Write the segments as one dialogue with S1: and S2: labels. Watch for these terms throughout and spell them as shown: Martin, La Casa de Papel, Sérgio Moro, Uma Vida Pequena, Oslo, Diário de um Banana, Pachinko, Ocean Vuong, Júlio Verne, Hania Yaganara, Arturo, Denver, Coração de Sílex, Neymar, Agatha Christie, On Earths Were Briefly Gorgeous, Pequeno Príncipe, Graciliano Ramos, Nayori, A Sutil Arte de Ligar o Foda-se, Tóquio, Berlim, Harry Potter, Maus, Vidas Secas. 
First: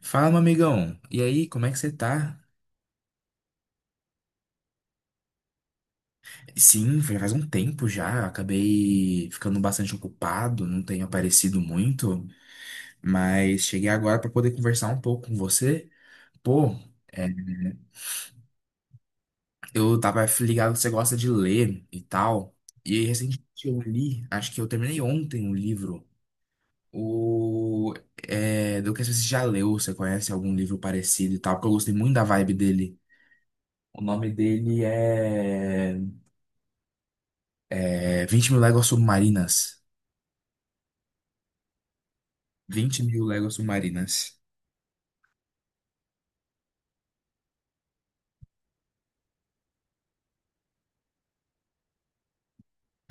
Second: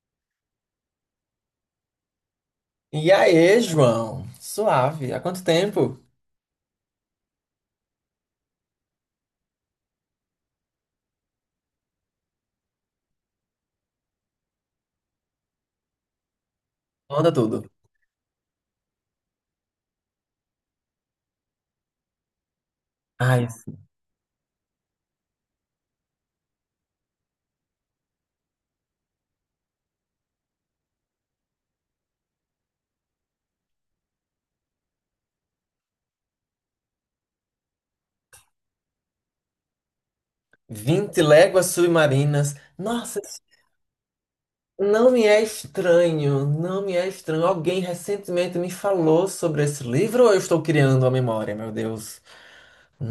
S1: Fala, meu amigão. E aí, como é que você tá?
S2: E aí, João? Suave. Há quanto tempo?
S1: Sim, já faz um tempo já. Acabei ficando bastante ocupado, não tenho aparecido muito, mas cheguei agora para poder conversar um pouco com você. Pô, é,
S2: Manda tudo.
S1: eu tava ligado que você gosta de ler e tal. E recentemente
S2: Ai,
S1: eu li, acho que eu terminei ontem um livro. O, do que você já leu, você conhece algum livro parecido e tal, porque eu gostei muito da vibe dele. O nome dele é 20 Mil Léguas Submarinas.
S2: vinte léguas submarinas.
S1: vinte
S2: Nossa,
S1: mil
S2: isso
S1: léguas submarinas.
S2: não me é estranho. Não me é estranho. Alguém recentemente me falou sobre esse livro ou eu estou criando a memória, meu Deus?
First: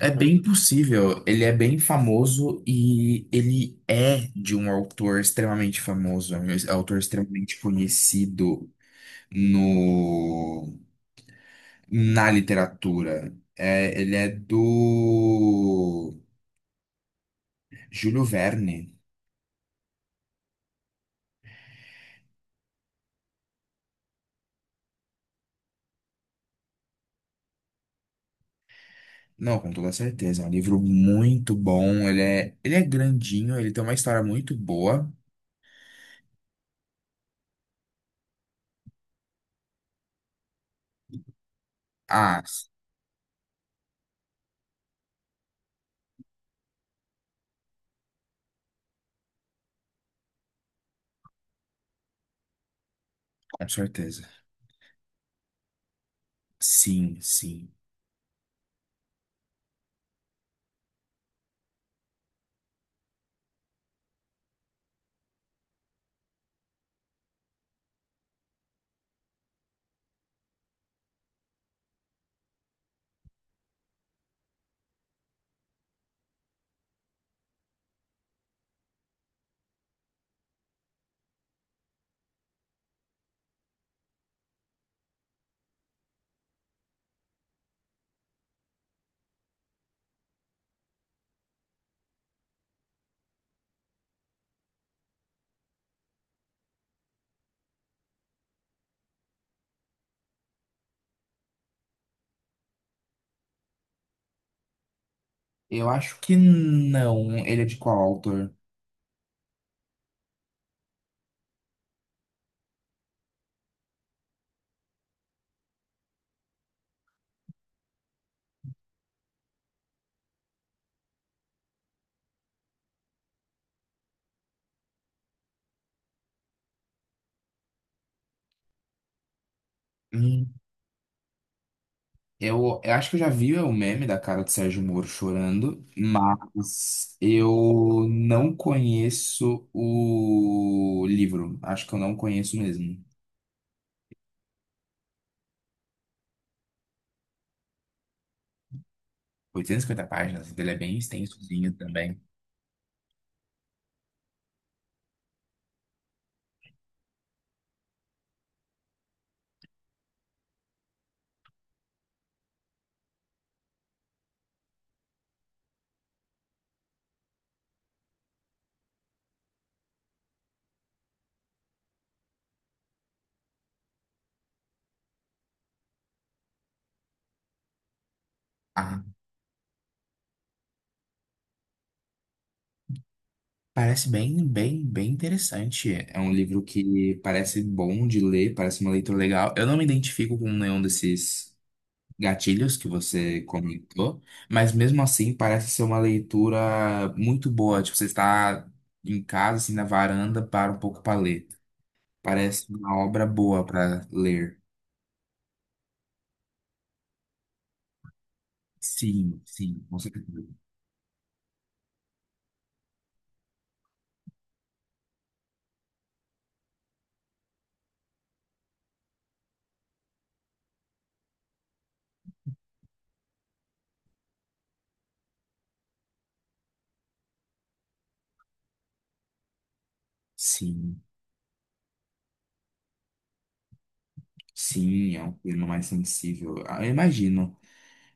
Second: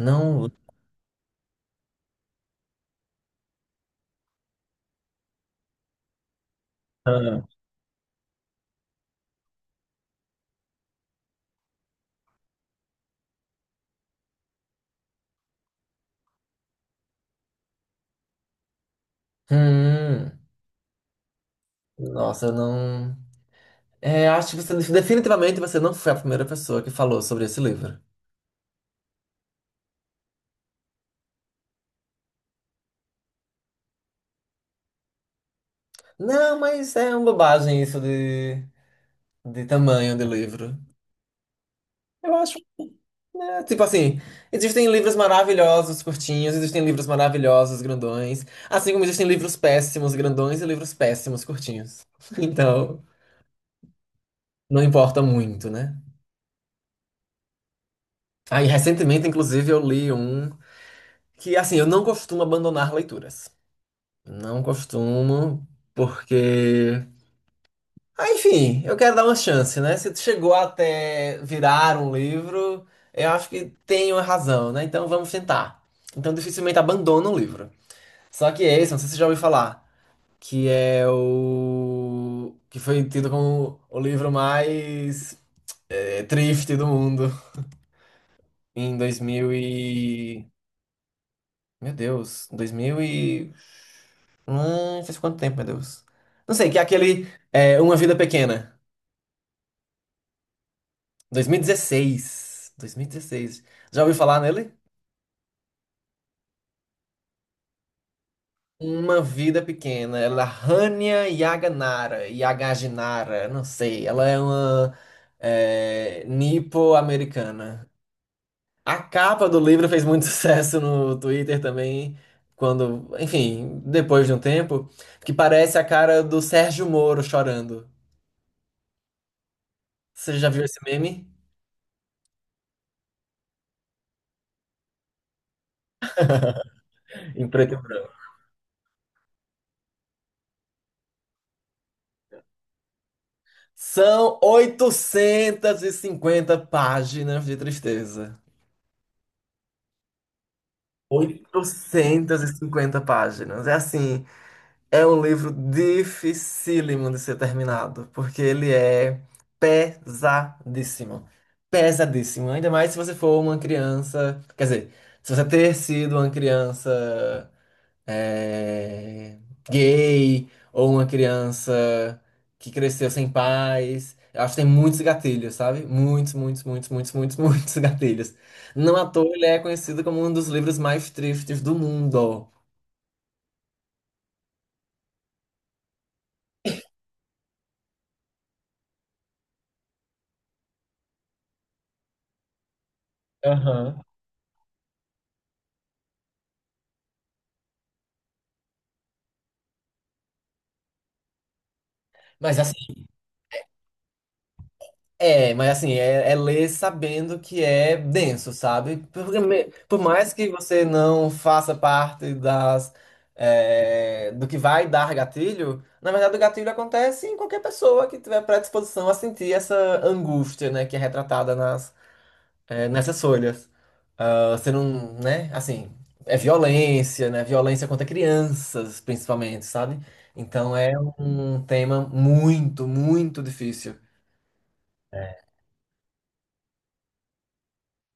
S1: É bem possível, ele é bem famoso e ele é de um autor extremamente famoso, é um autor
S2: Ah.
S1: extremamente conhecido no, na literatura. É, ele é do Júlio Verne.
S2: Hum. Nossa, eu não. É, acho que você definitivamente você não foi a primeira pessoa que falou sobre esse livro.
S1: Não, com toda certeza, é um livro muito bom, ele é grandinho, ele tem uma história muito boa.
S2: Não, mas é uma bobagem isso de tamanho de livro. Eu
S1: Ah,
S2: acho. É, tipo assim, existem livros maravilhosos, curtinhos, existem livros maravilhosos, grandões, assim como existem livros péssimos, grandões e livros péssimos, curtinhos. Então,
S1: com certeza.
S2: não importa muito, né?
S1: Sim, sim.
S2: Aí, recentemente, inclusive, eu li um que, assim, eu não costumo abandonar leituras. Não costumo, porque. Ah, enfim, eu quero dar uma chance, né? Se chegou até virar um livro, eu acho que tem uma razão, né? Então, vamos tentar. Então, dificilmente abandono o livro. Só que é esse, não sei se você já ouviu falar, que é o. Que foi tido como o livro mais triste do mundo em 2000 e. Meu Deus, 2000 e. Faz quanto tempo, meu Deus? Não sei, que é aquele é Uma Vida Pequena, 2016. 2016. Já ouviu falar nele?
S1: Eu acho que não. Ele é de qual autor?
S2: Uma Vida Pequena, ela é da Hania Yaganara, Yagaginara, não sei, ela é uma nipo-americana. A capa do livro fez muito sucesso no Twitter também, quando, enfim, depois de um tempo, que parece a cara do Sérgio Moro chorando. Você já
S1: Hum,
S2: viu esse meme?
S1: eu acho que eu já vi o meme da cara do Sérgio Moro chorando, mas
S2: Em preto e
S1: eu
S2: branco.
S1: não conheço o livro. Acho que eu não conheço mesmo.
S2: São 850 páginas de tristeza.
S1: 850 páginas, ele é bem extensozinho também.
S2: 850 páginas. É assim. É um livro dificílimo de ser terminado, porque ele é pesadíssimo. Pesadíssimo. Ainda mais se você for uma criança. Quer dizer, se você ter sido uma criança eh, gay ou uma criança que cresceu sem pais. Eu acho que tem muitos gatilhos, sabe? Muitos, muitos, muitos, muitos, muitos, muitos gatilhos. Não
S1: Ah,
S2: à toa ele é conhecido como um dos livros mais tristes do mundo.
S1: parece bem, bem, bem interessante. É um livro que parece bom de ler, parece uma leitura legal. Eu não me identifico com nenhum desses gatilhos que você
S2: Aham.
S1: comentou, mas mesmo assim parece ser uma leitura muito boa. Tipo, você está em casa, assim, na varanda, para um pouco para ler.
S2: Mas
S1: Parece
S2: assim.
S1: uma obra boa para ler.
S2: Mas assim, é ler sabendo que é denso, sabe?
S1: Sim, sim, com
S2: Por
S1: certeza.
S2: mais que você não faça parte das, do que vai dar gatilho, na verdade o gatilho acontece em qualquer pessoa que tiver predisposição a sentir essa angústia, né, que é retratada nas, nessas folhas. Ah, você não, né, assim, é violência, né, violência contra crianças, principalmente, sabe? Então é
S1: Sim,
S2: um tema muito, muito difícil.
S1: sim, é um termo mais sensível. Ah, eu imagino.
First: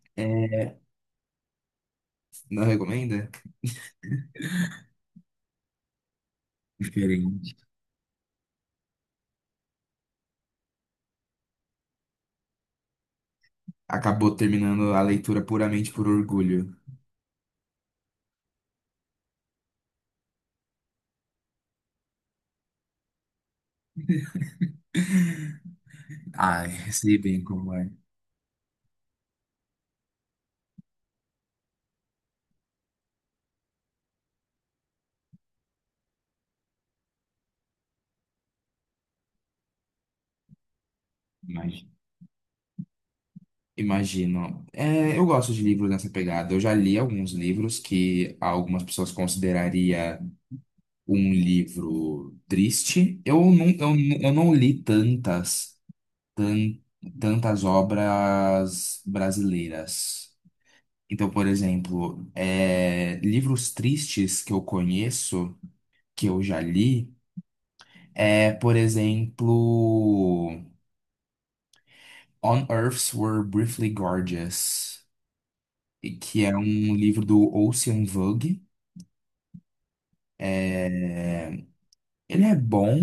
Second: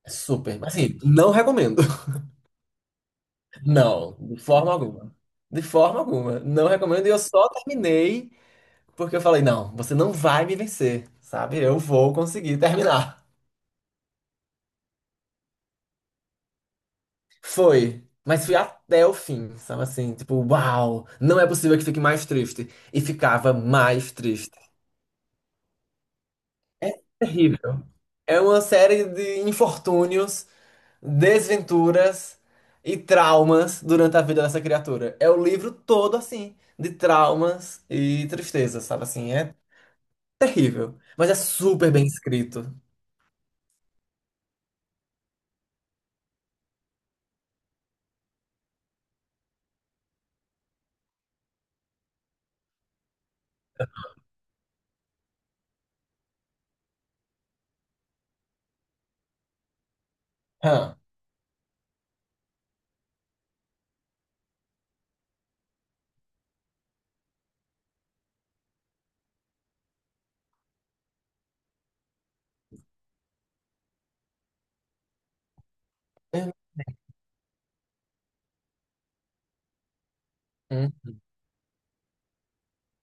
S2: É
S1: É,
S2: super. Mas, assim, não recomendo.
S1: não recomenda?
S2: Não, de forma alguma. De forma alguma. Não recomendo. E eu só
S1: Diferente.
S2: terminei porque eu falei, não, você não vai me vencer, sabe? Eu vou conseguir terminar.
S1: Acabou terminando a leitura puramente por orgulho.
S2: Foi. Mas fui até o fim, sabe assim? Tipo, uau, não é possível que fique mais triste. E ficava mais triste.
S1: Ai,
S2: É
S1: sei bem como
S2: terrível.
S1: é.
S2: É uma série de infortúnios, desventuras e traumas durante a vida dessa criatura. É o livro todo assim, de traumas e tristeza, sabe assim? É terrível, mas é super bem escrito.
S1: Imagino. É, eu gosto de livros nessa pegada. Eu já li alguns livros que algumas pessoas consideraria um livro triste. Eu não li tan- tantas obras brasileiras.
S2: Hã.
S1: Então, por exemplo, livros tristes que eu conheço, que eu já li, por exemplo, On Earths Were Briefly Gorgeous. E que
S2: Hum,
S1: é um livro do Ocean Vuong.
S2: hum.
S1: Ele é bom,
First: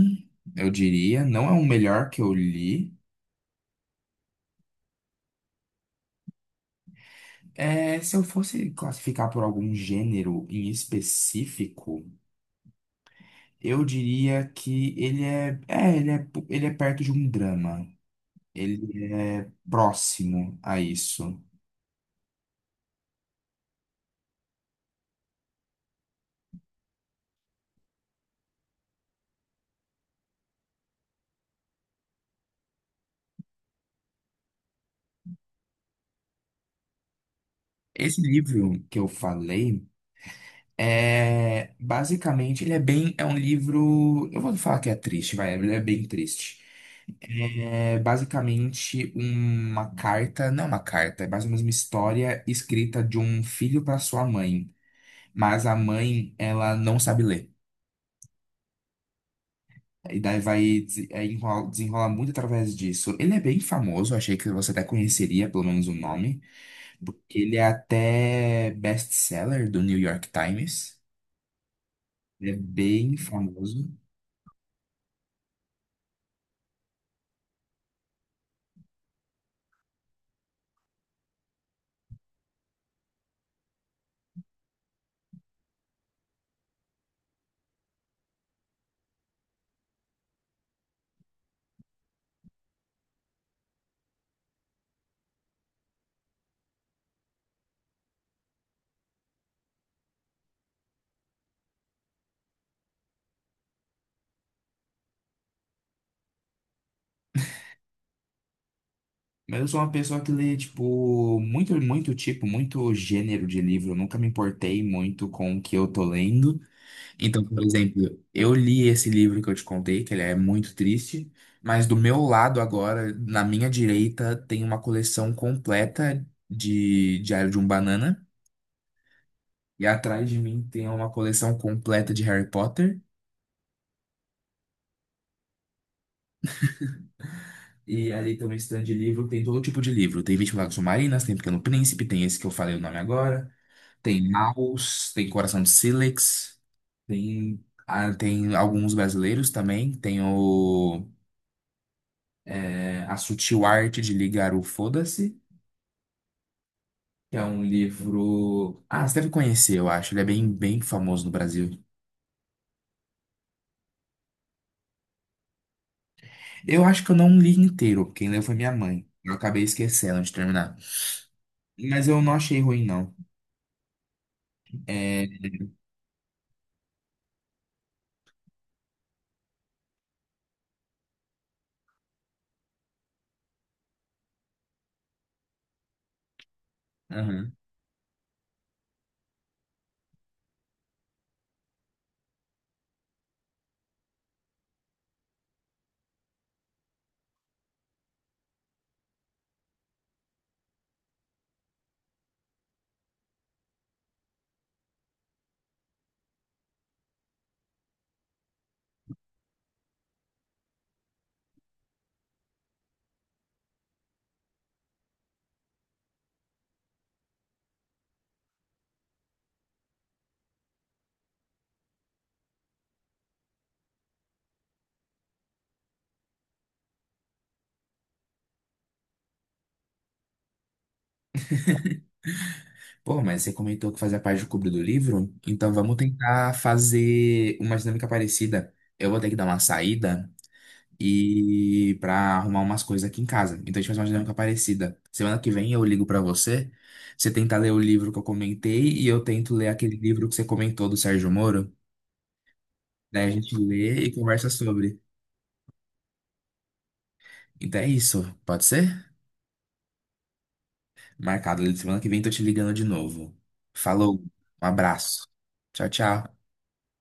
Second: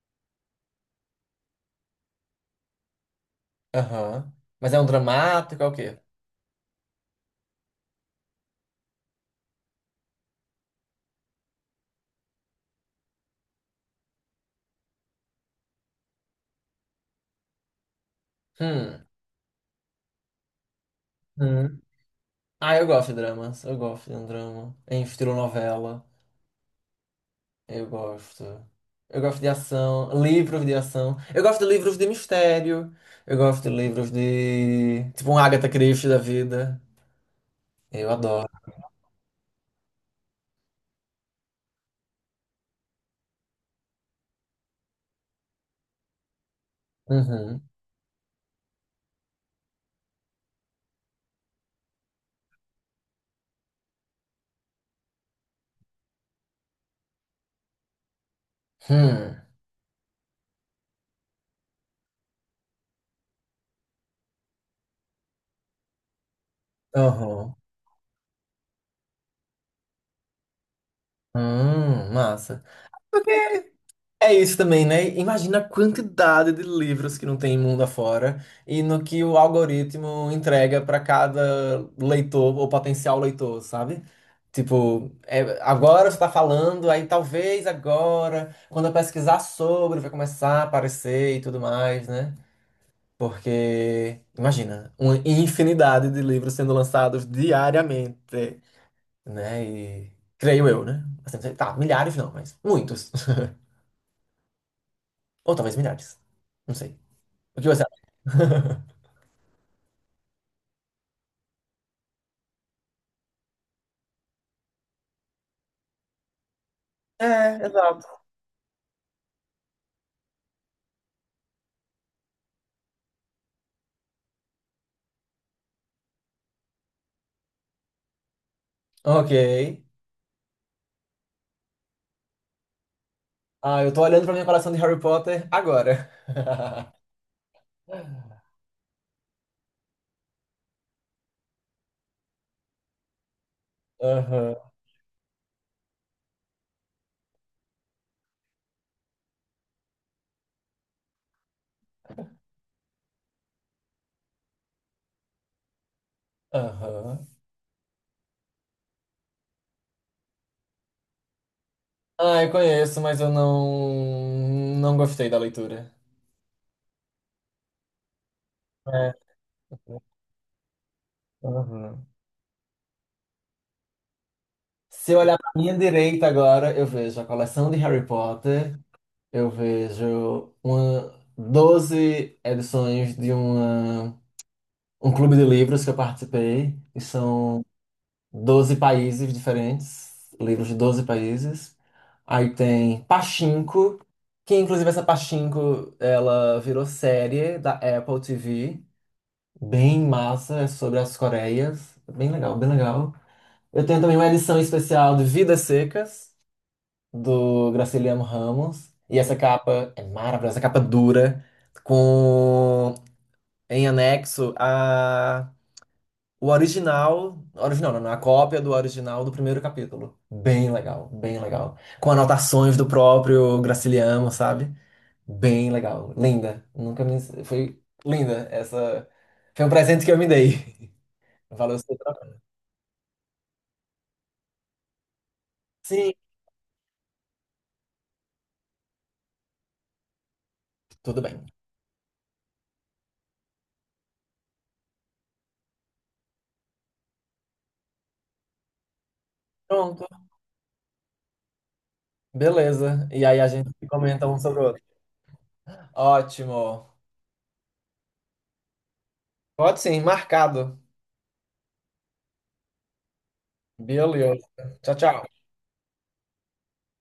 S1: eu diria, não é o melhor que eu li.
S2: Aham. Mas é um dramático, é o quê?
S1: É, se eu fosse classificar por algum gênero em específico, eu diria que ele é perto de um drama.
S2: Hum.
S1: Ele é próximo a isso.
S2: Hum. Ah, eu gosto de dramas. Eu gosto de um drama em estilo novela. Eu gosto. Eu gosto de ação, livros de ação. Eu gosto de livros de mistério. Eu gosto de livros de. Tipo um Agatha Christie da vida. Eu
S1: Esse
S2: adoro.
S1: livro que eu falei. É, basicamente, é um livro, eu vou falar que é triste, vai, ele é bem triste.
S2: Uhum.
S1: É basicamente uma carta, não é uma carta, é mais ou menos uma história escrita de um filho para sua mãe, mas a mãe, ela não sabe ler.
S2: Hum.
S1: E daí vai desenrolar muito através disso. Ele é bem famoso, achei que você até conheceria pelo menos o nome, porque
S2: Uhum.
S1: ele é até best-seller do New York Times. Ele é
S2: Massa.
S1: bem famoso.
S2: É isso também, né? Imagina a quantidade de livros que não tem mundo afora e no que o algoritmo entrega para cada leitor ou potencial leitor, sabe? Tipo, é, agora você está falando, aí talvez agora, quando eu pesquisar sobre, vai começar a aparecer e tudo mais, né? Porque, imagina, uma infinidade de livros sendo lançados diariamente, né? E creio eu, né? Assim, tá, milhares não, mas muitos. Ou talvez milhares. Não sei. O que você acha?
S1: Mas eu sou uma pessoa que lê, tipo, muito, muito tipo, muito gênero de livro. Eu nunca me importei muito com o que eu tô lendo.
S2: É,
S1: Então, por
S2: exato.
S1: exemplo, eu li esse livro que eu te contei, que ele é muito triste, mas do meu lado agora, na minha direita, tem uma coleção completa de Diário de um Banana.
S2: Ok.
S1: E atrás de mim tem uma coleção completa de Harry Potter.
S2: Ah, eu tô olhando pra minha coleção de Harry Potter agora.
S1: E ali tem um stand de livro, tem todo tipo de livro. Tem 20 Lágrimas Submarinas, tem Pequeno Príncipe, tem esse que eu falei o nome agora. Tem
S2: Aham,
S1: Maus, tem Coração de Sílex, tem alguns brasileiros também. Tem A Sutil Arte de Ligar o Foda-se,
S2: aham.
S1: que é um livro. Ah, você deve conhecer, eu acho. Ele é bem, bem famoso no Brasil.
S2: Ah, eu conheço, mas eu não gostei da leitura.
S1: Eu acho que eu não li inteiro, quem leu foi minha mãe.
S2: É,
S1: Eu acabei esquecendo de terminar.
S2: aham.
S1: Mas eu não achei ruim, não.
S2: Se eu
S1: É.
S2: olhar pra minha direita agora, eu vejo a coleção de Harry Potter, eu vejo uma, 12 edições de uma, um clube de livros que eu participei, e
S1: Aham.
S2: são 12 países diferentes, livros de 12 países. Aí tem Pachinko, que inclusive essa Pachinko, ela virou série da Apple TV, bem massa, é sobre as Coreias, bem legal, bem legal. Eu tenho também uma edição especial de Vidas Secas, do Graciliano Ramos, e essa capa é maravilhosa, essa capa dura, com em anexo o original, não, a cópia do original do primeiro capítulo. Bem legal, bem legal. Com anotações do próprio Graciliano, sabe? Bem legal, linda. Nunca me foi linda essa. Foi um presente que eu me dei. Valeu o seu trabalho.
S1: Pô, mas você comentou que fazia parte do clube do livro, então vamos
S2: Sim,
S1: tentar fazer uma dinâmica parecida. Eu vou ter que dar uma saída,
S2: tudo bem.
S1: e pra arrumar umas coisas aqui em casa. Então a gente faz uma dinâmica parecida. Semana que vem eu ligo pra você, você tenta ler o livro que eu comentei e eu tento ler aquele
S2: Pronto,
S1: livro que você comentou do Sérgio Moro.
S2: beleza. E
S1: Daí a
S2: aí a
S1: gente
S2: gente
S1: lê e
S2: comenta um
S1: conversa
S2: sobre o outro.
S1: sobre.
S2: Ótimo.
S1: Então é isso, pode ser?
S2: Pode sim, marcado.
S1: Marcado. Semana que vem tô te ligando de novo. Falou,
S2: Beleza.
S1: um
S2: Tchau, tchau.
S1: abraço. Tchau, tchau.